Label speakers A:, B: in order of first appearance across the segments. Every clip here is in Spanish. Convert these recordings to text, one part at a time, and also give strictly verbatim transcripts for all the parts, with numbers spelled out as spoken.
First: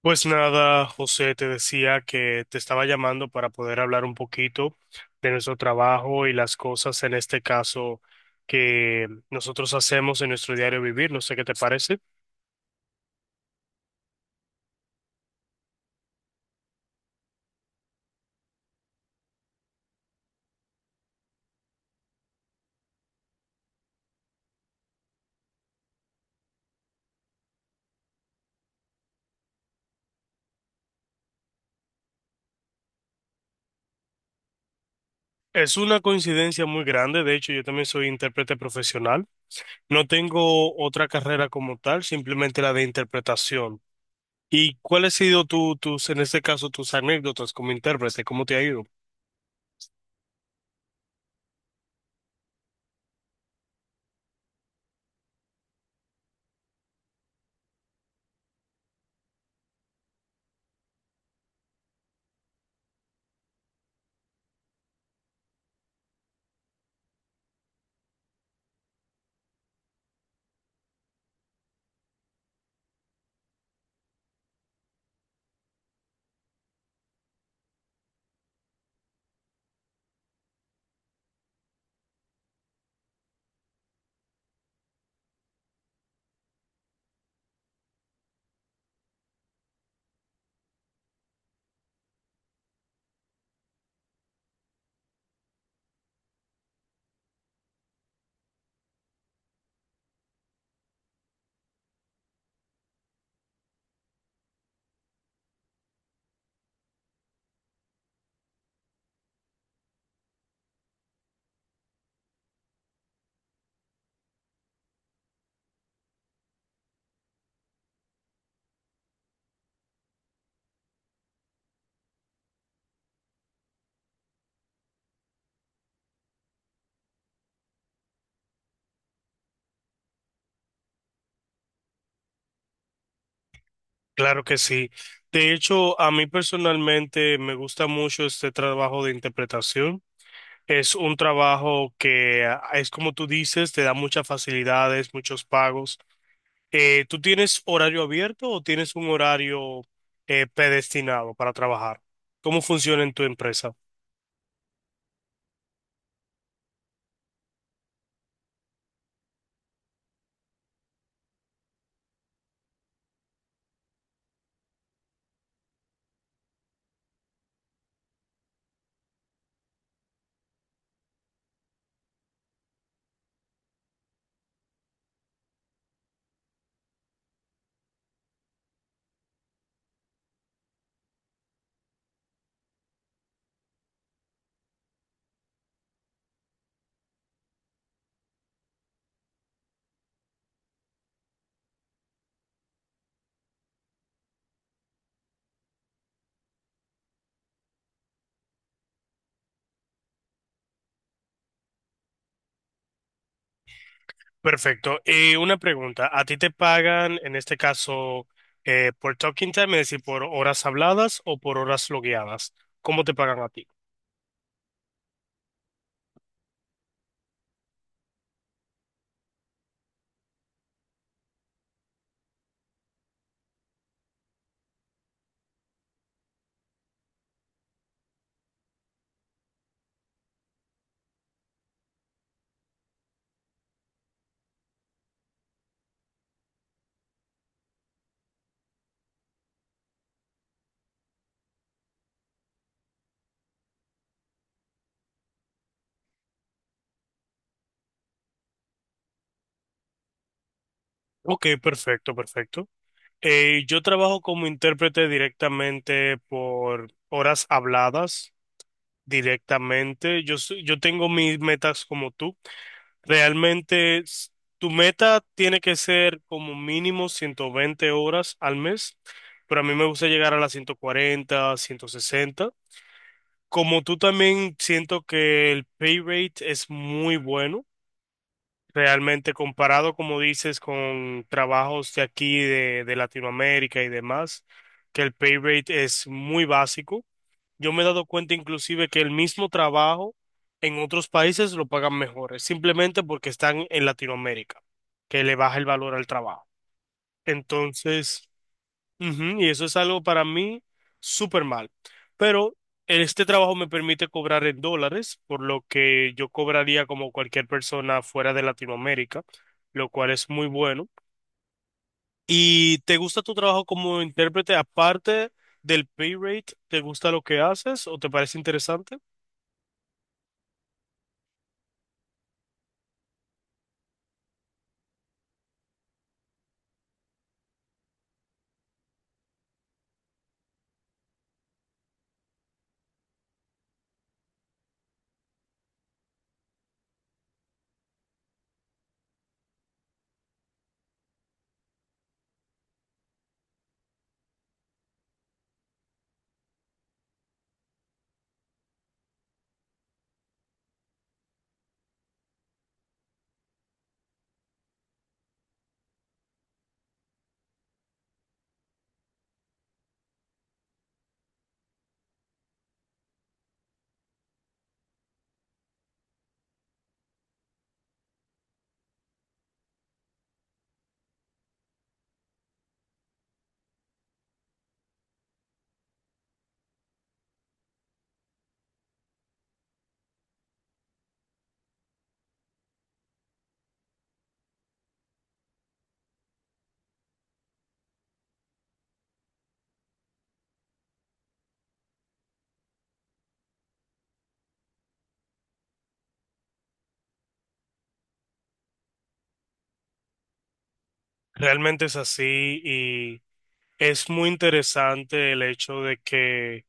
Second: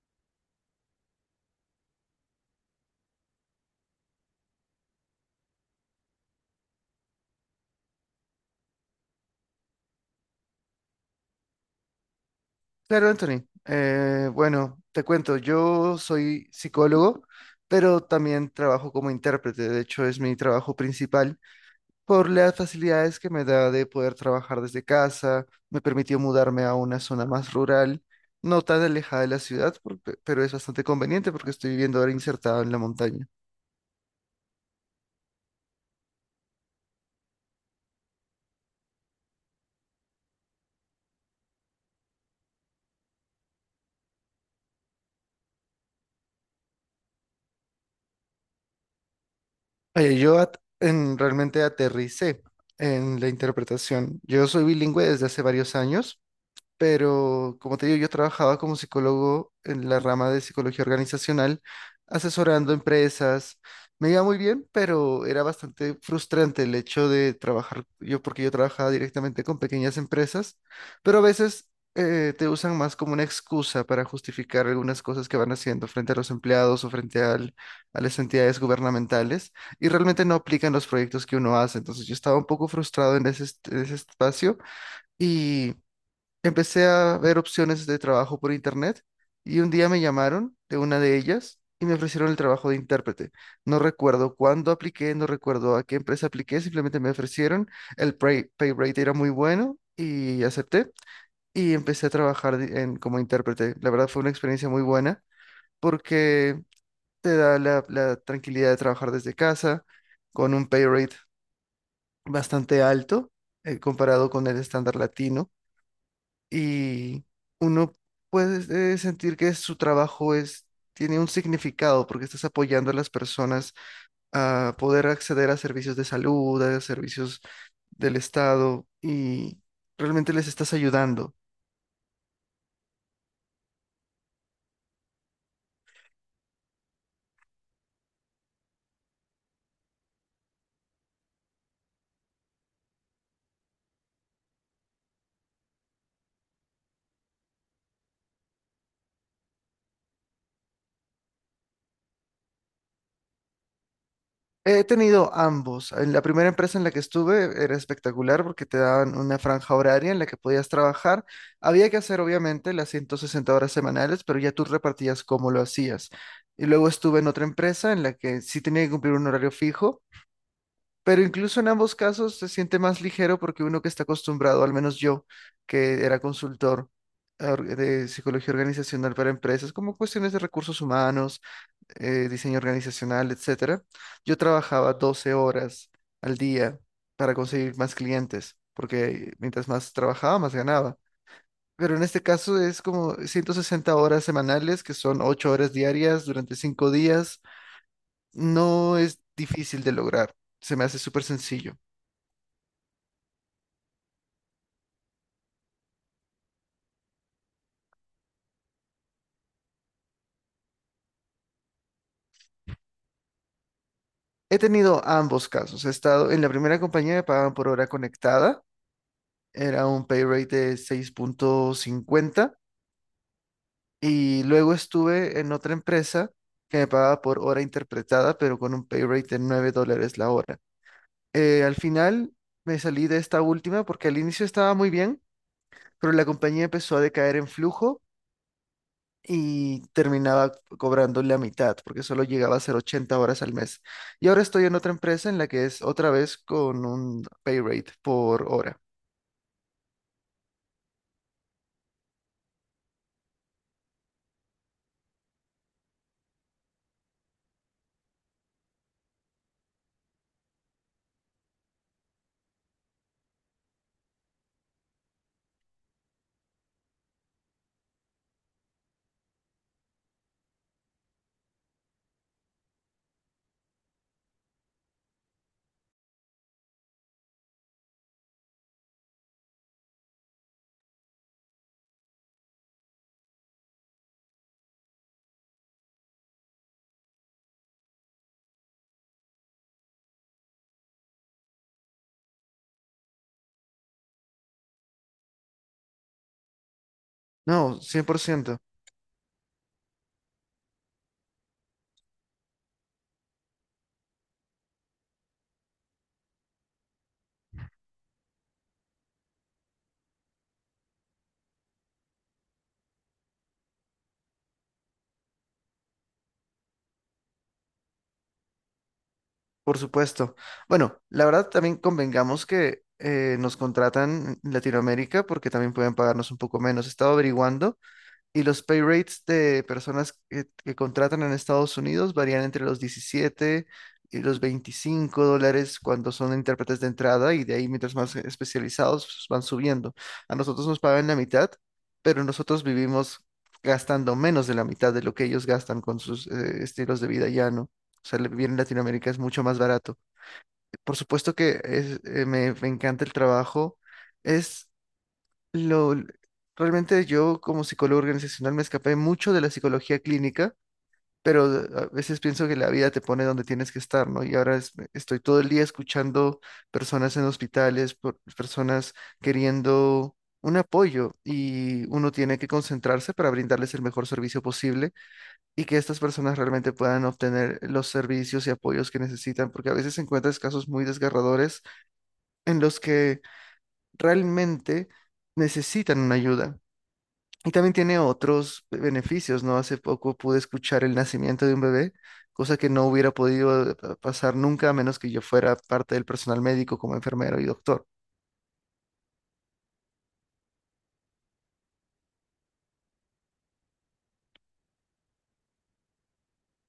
A: Pues nada, José, te decía que te estaba llamando para poder hablar un poquito de nuestro trabajo y las cosas en este caso que nosotros hacemos en nuestro diario vivir. No sé qué te parece.
B: Claro, Anthony. Eh, bueno, te cuento, yo soy psicólogo, pero también trabajo como intérprete. De hecho, es mi trabajo principal por las facilidades que me da de poder trabajar desde casa. Me permitió mudarme a una zona más rural, no tan alejada de la ciudad, por- pe- pero es bastante conveniente porque estoy viviendo ahora insertado en la montaña.
A: Es una coincidencia muy grande. De hecho, yo también soy intérprete profesional. No tengo otra carrera como tal, simplemente la de interpretación. ¿Y cuál ha sido tu, tus, en este caso, tus anécdotas como intérprete? ¿Cómo te ha ido?
B: Oye, yo at- en- realmente aterricé en la interpretación. Yo soy bilingüe desde hace varios años, pero como te digo, yo trabajaba como psicólogo en la rama de psicología organizacional, asesorando empresas. Me iba muy bien, pero era bastante frustrante el hecho de trabajar yo, porque yo trabajaba directamente con pequeñas empresas, pero a veces eh, te usan más como una excusa para justificar algunas cosas que van haciendo frente a los empleados o frente al- a las entidades gubernamentales y realmente no aplican los proyectos que uno hace. Entonces yo estaba un poco frustrado en ese, est- en ese espacio. Y empecé a ver opciones de trabajo por internet y un día me llamaron de una de ellas y me ofrecieron el trabajo de intérprete. No recuerdo cuándo apliqué, no recuerdo a qué empresa apliqué, simplemente me ofrecieron, el pay, pay rate era muy bueno y acepté y empecé a trabajar de- en- como intérprete. La verdad fue una experiencia muy buena porque te da la, la tranquilidad de trabajar desde casa con un pay rate bastante alto eh, comparado con el estándar latino y uno puede eh, sentir que su trabajo es, tiene un significado porque estás apoyando a las personas a poder acceder a servicios de salud, a servicios del Estado y realmente les estás ayudando.
A: Claro que sí. De hecho, a mí personalmente me gusta mucho este trabajo de interpretación. Es un trabajo que ah, es como tú dices, te da muchas facilidades, muchos pagos. Eh, ¿tú tienes horario abierto o tienes un horario eh, predestinado para trabajar? ¿Cómo funciona en tu empresa?
B: He tenido ambos. En la primera empresa en la que estuve era espectacular porque te daban una franja horaria en la que podías trabajar. Había que hacer obviamente las ciento sesenta horas semanales, pero ya tú repartías cómo lo hacías. Y luego estuve en otra empresa en la que sí tenía que cumplir un horario fijo, pero incluso en ambos casos se siente más ligero porque uno que está acostumbrado, al menos yo, que era consultor or- de psicología organizacional para empresas, como cuestiones de recursos humanos, eh, diseño organizacional, etcétera, yo trabajaba doce horas al día para conseguir más clientes, porque mientras más trabajaba, más ganaba. Pero en este caso es como ciento sesenta horas semanales, que son ocho horas diarias durante cinco días. No es difícil de lograr, se me hace súper sencillo.
A: Perfecto. Y una pregunta, ¿a ti te pagan en este caso eh, por talking time, es decir, por horas habladas o por horas logueadas? ¿Cómo te pagan a ti?
B: He tenido ambos casos. He estado en la primera compañía me pagaban por hora conectada, era un pay rate de seis punto cincuenta. Y luego estuve en otra empresa que me pagaba por hora interpretada, pero con un pay rate de nueve dólares la hora. Eh, al final me salí de esta última porque al inicio estaba muy bien, pero la compañía empezó a decaer en flujo y terminaba cobrando la mitad porque solo llegaba a ser ochenta horas al mes. Y ahora estoy en otra empresa en la que es otra vez con un pay rate por hora.
A: Ok, perfecto, perfecto. Eh, yo trabajo como intérprete directamente por horas habladas, directamente. Yo, soy- yo tengo mis metas como tú. Realmente, s- tu meta tiene que ser como mínimo ciento veinte horas al mes, pero a mí me gusta llegar a las ciento cuarenta, ciento sesenta. Como tú también siento que el pay rate es muy bueno, realmente comparado, como dices, con trabajos de aquí, de, de Latinoamérica y demás, que el pay rate es muy básico. Yo me he dado cuenta inclusive que el mismo trabajo en otros países lo pagan mejores, simplemente porque están en Latinoamérica, que le baja el valor al trabajo.
B: No, cien por
A: Entonces...
B: ciento
A: Ujú, y eso es algo para mí súper mal. Pero este trabajo me permite cobrar en dólares, por lo que yo cobraría como cualquier persona fuera de Latinoamérica, lo cual es muy bueno. ¿Y te gusta tu trabajo como intérprete aparte del pay rate? ¿Te gusta lo que haces o te parece interesante?
B: Por supuesto. Bueno, la verdad también convengamos que eh, nos contratan en Latinoamérica porque también pueden pagarnos un poco menos. He estado averiguando y los pay rates de personas que, que contratan en Estados Unidos varían entre los diecisiete y los veinticinco dólares cuando son intérpretes de entrada y de ahí mientras más especializados pues, van subiendo. A nosotros nos pagan la mitad, pero nosotros vivimos gastando menos de la mitad de lo que ellos gastan con sus eh, estilos de vida llano. O sea, el vivir en Latinoamérica es mucho más barato. Por supuesto que es- eh, me me encanta el trabajo. Es lo, realmente yo como psicólogo organizacional me escapé mucho de la psicología clínica, pero a veces pienso que la vida te pone donde tienes que estar, ¿no? Y ahora es- estoy todo el día escuchando personas en hospitales, por- personas queriendo un apoyo y uno tiene que concentrarse para brindarles el mejor servicio posible y que estas personas realmente puedan obtener los servicios y apoyos que necesitan, porque a veces encuentras casos muy desgarradores en los que realmente necesitan una ayuda. Y también tiene otros beneficios, ¿no? Hace poco pude escuchar el nacimiento de un bebé, cosa que no hubiera podido eh, pasar nunca a menos que yo fuera parte del personal médico como enfermero y doctor.
A: Realmente es así y es muy interesante el hecho de que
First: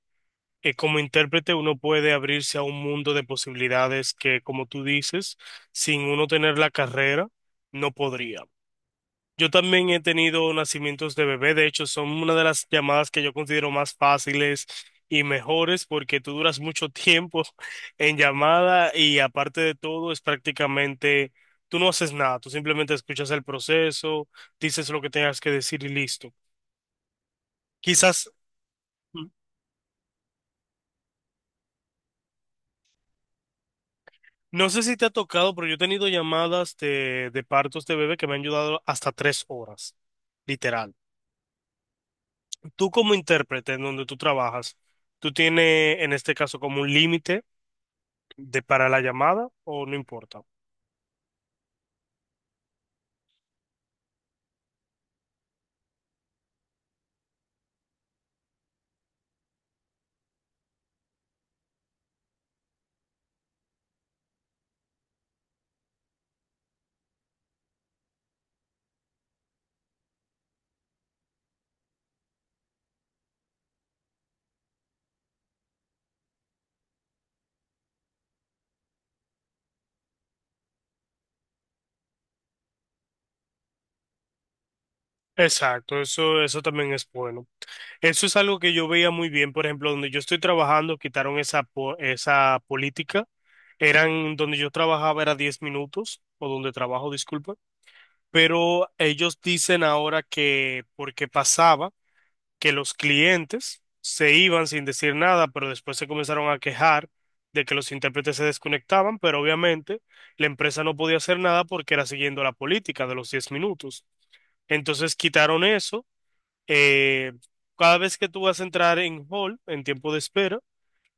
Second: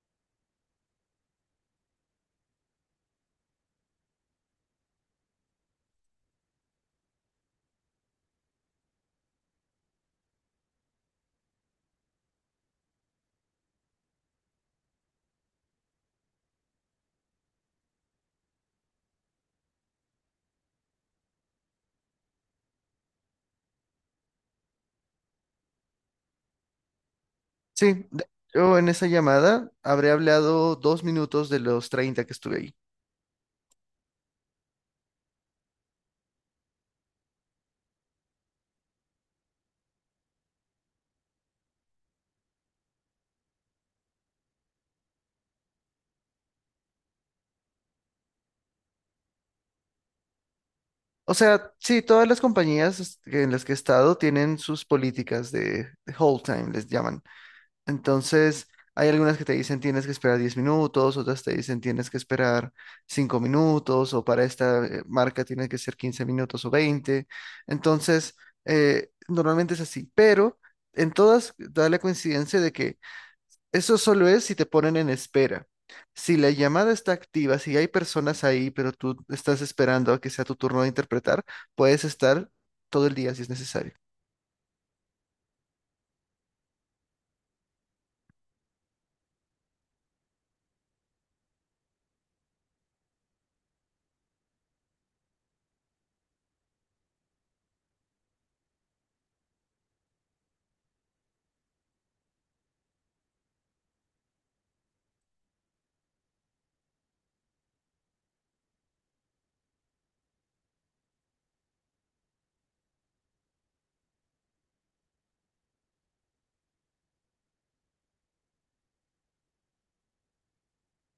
A: eh, como intérprete uno puede abrirse a un mundo de posibilidades que, como tú dices, sin uno tener la carrera, no podría. Yo también he tenido nacimientos de bebé, de hecho, son una de las llamadas que yo considero más fáciles y mejores porque tú duras mucho tiempo en llamada y aparte de todo es prácticamente, tú no haces nada, tú simplemente escuchas el proceso, dices lo que tengas que decir y listo.
B: Sí,
A: Quizás...
B: de- yo en esa llamada habré hablado dos minutos de los treinta que estuve ahí.
A: No sé si te ha tocado, pero yo he tenido llamadas de, de partos de bebé que me han ayudado hasta tres horas, literal. Tú como intérprete en donde tú trabajas, ¿tú tienes en este caso como un límite de para la llamada o no importa?
B: O sea, sí, todas las compañías es- en las que he estado tienen sus políticas de, de hold time, les llaman. Entonces, hay algunas que te dicen tienes que esperar diez minutos, otras te dicen tienes que esperar cinco minutos, o para esta eh, marca tiene que ser quince minutos o veinte. Entonces, eh, normalmente es así, pero en todas da la coincidencia de que eso solo es si te ponen en espera. Si la llamada está activa, si hay personas ahí, pero tú estás esperando a que sea tu turno de interpretar, puedes estar todo el día si es necesario.
A: Exacto, eso, eso también es bueno. Eso es algo que yo veía muy bien, por ejemplo, donde yo estoy trabajando, quitaron esa, po- esa política. Eran donde yo trabajaba era diez minutos, o donde trabajo, disculpa, pero ellos dicen ahora que porque pasaba que los clientes se iban sin decir nada, pero después se comenzaron a quejar de que los intérpretes se desconectaban, pero obviamente la empresa no podía hacer nada porque era siguiendo la política de los diez minutos. Entonces quitaron eso. eh, cada vez que tú vas a entrar en hall, en tiempo de espera,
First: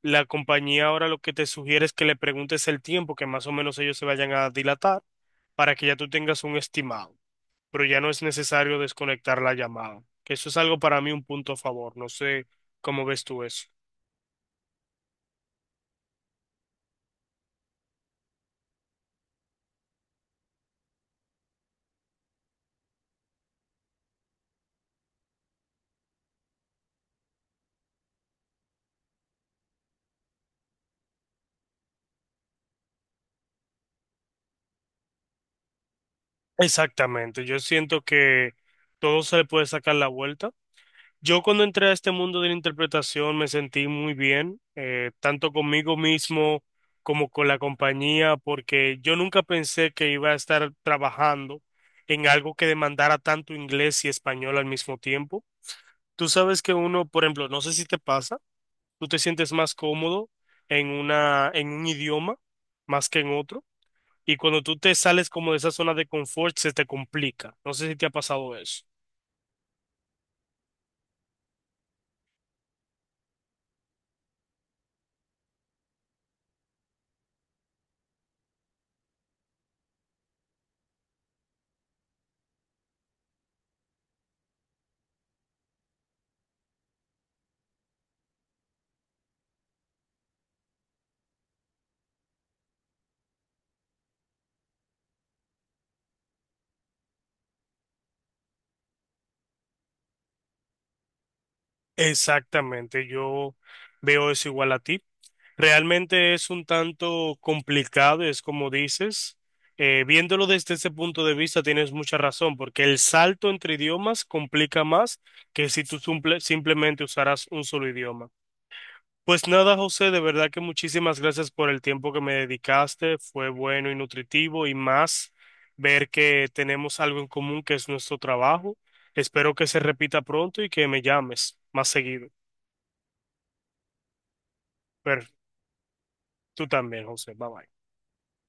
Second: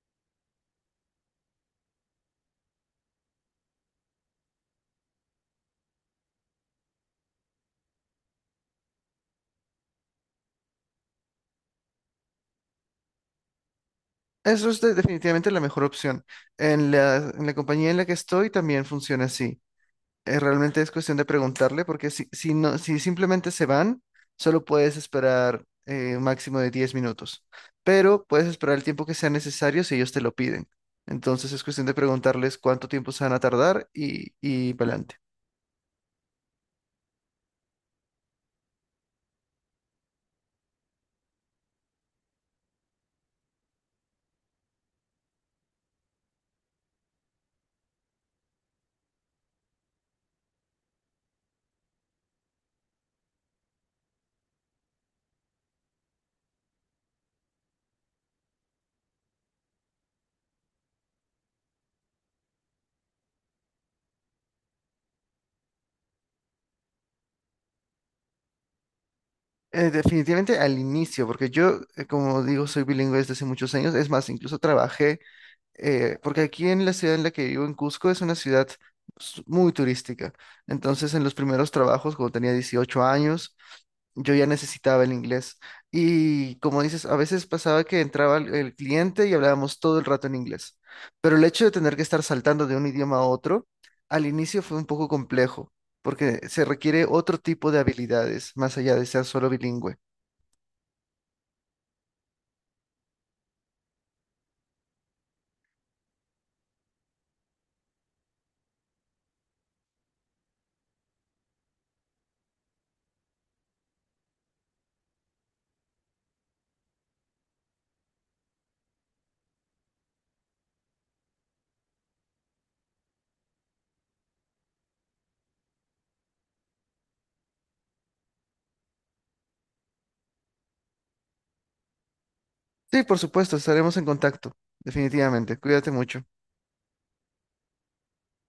A: la compañía ahora lo que te sugiere es que le preguntes el tiempo que más o menos ellos se vayan a dilatar para que ya tú tengas un estimado, pero ya no es necesario desconectar la llamada. Que eso es algo para mí un punto a favor. No sé cómo ves tú eso.
B: Eso es de- definitivamente la mejor opción. En la, en la compañía en la que estoy también funciona así. Eh, realmente es cuestión de preguntarle porque si, si, no, si simplemente se van, solo puedes esperar eh, un máximo de diez minutos, pero puedes esperar el tiempo que sea necesario si ellos te lo piden. Entonces es cuestión de preguntarles cuánto tiempo se van a tardar y, y para adelante.
A: Exactamente, yo siento que todo se le puede sacar la vuelta. Yo cuando entré a este mundo de la interpretación me sentí muy bien, eh, tanto conmigo mismo como con la compañía, porque yo nunca pensé que iba a estar trabajando en algo que demandara tanto inglés y español al mismo tiempo. Tú sabes que uno, por ejemplo, no sé si te pasa. Tú te sientes más cómodo en una, en un idioma más que en otro. Y cuando tú te sales como de esa zona de confort, se te complica. No sé si te ha pasado eso.
B: Eh, definitivamente al inicio, porque yo, eh, como digo, soy bilingüe desde hace muchos años. Es más, incluso trabajé eh, porque aquí en la ciudad en la que vivo, en Cusco, es una ciudad s- muy turística. Entonces, en los primeros trabajos, cuando tenía dieciocho años, yo ya necesitaba el inglés. Y como dices, a veces pasaba que entraba el, el cliente y hablábamos todo el rato en inglés. Pero el hecho de tener que estar saltando de un idioma a otro, al inicio fue un poco complejo, porque se requiere otro tipo de habilidades, más allá de ser solo bilingüe.
A: Exactamente, yo veo eso igual a ti. Realmente es un tanto complicado, es como dices. Eh, viéndolo desde ese punto de vista, tienes mucha razón, porque el salto entre idiomas complica más que si tú simple- simplemente usaras un solo idioma. Pues nada, José, de verdad que muchísimas gracias por el tiempo que me dedicaste. Fue bueno y nutritivo y más ver que tenemos algo en común que es nuestro trabajo. Espero que se repita pronto y que me llames más seguido.
B: Sí, por supuesto, estaremos en contacto,
A: Pero
B: definitivamente. Cuídate mucho.
A: tú también, José. Bye bye.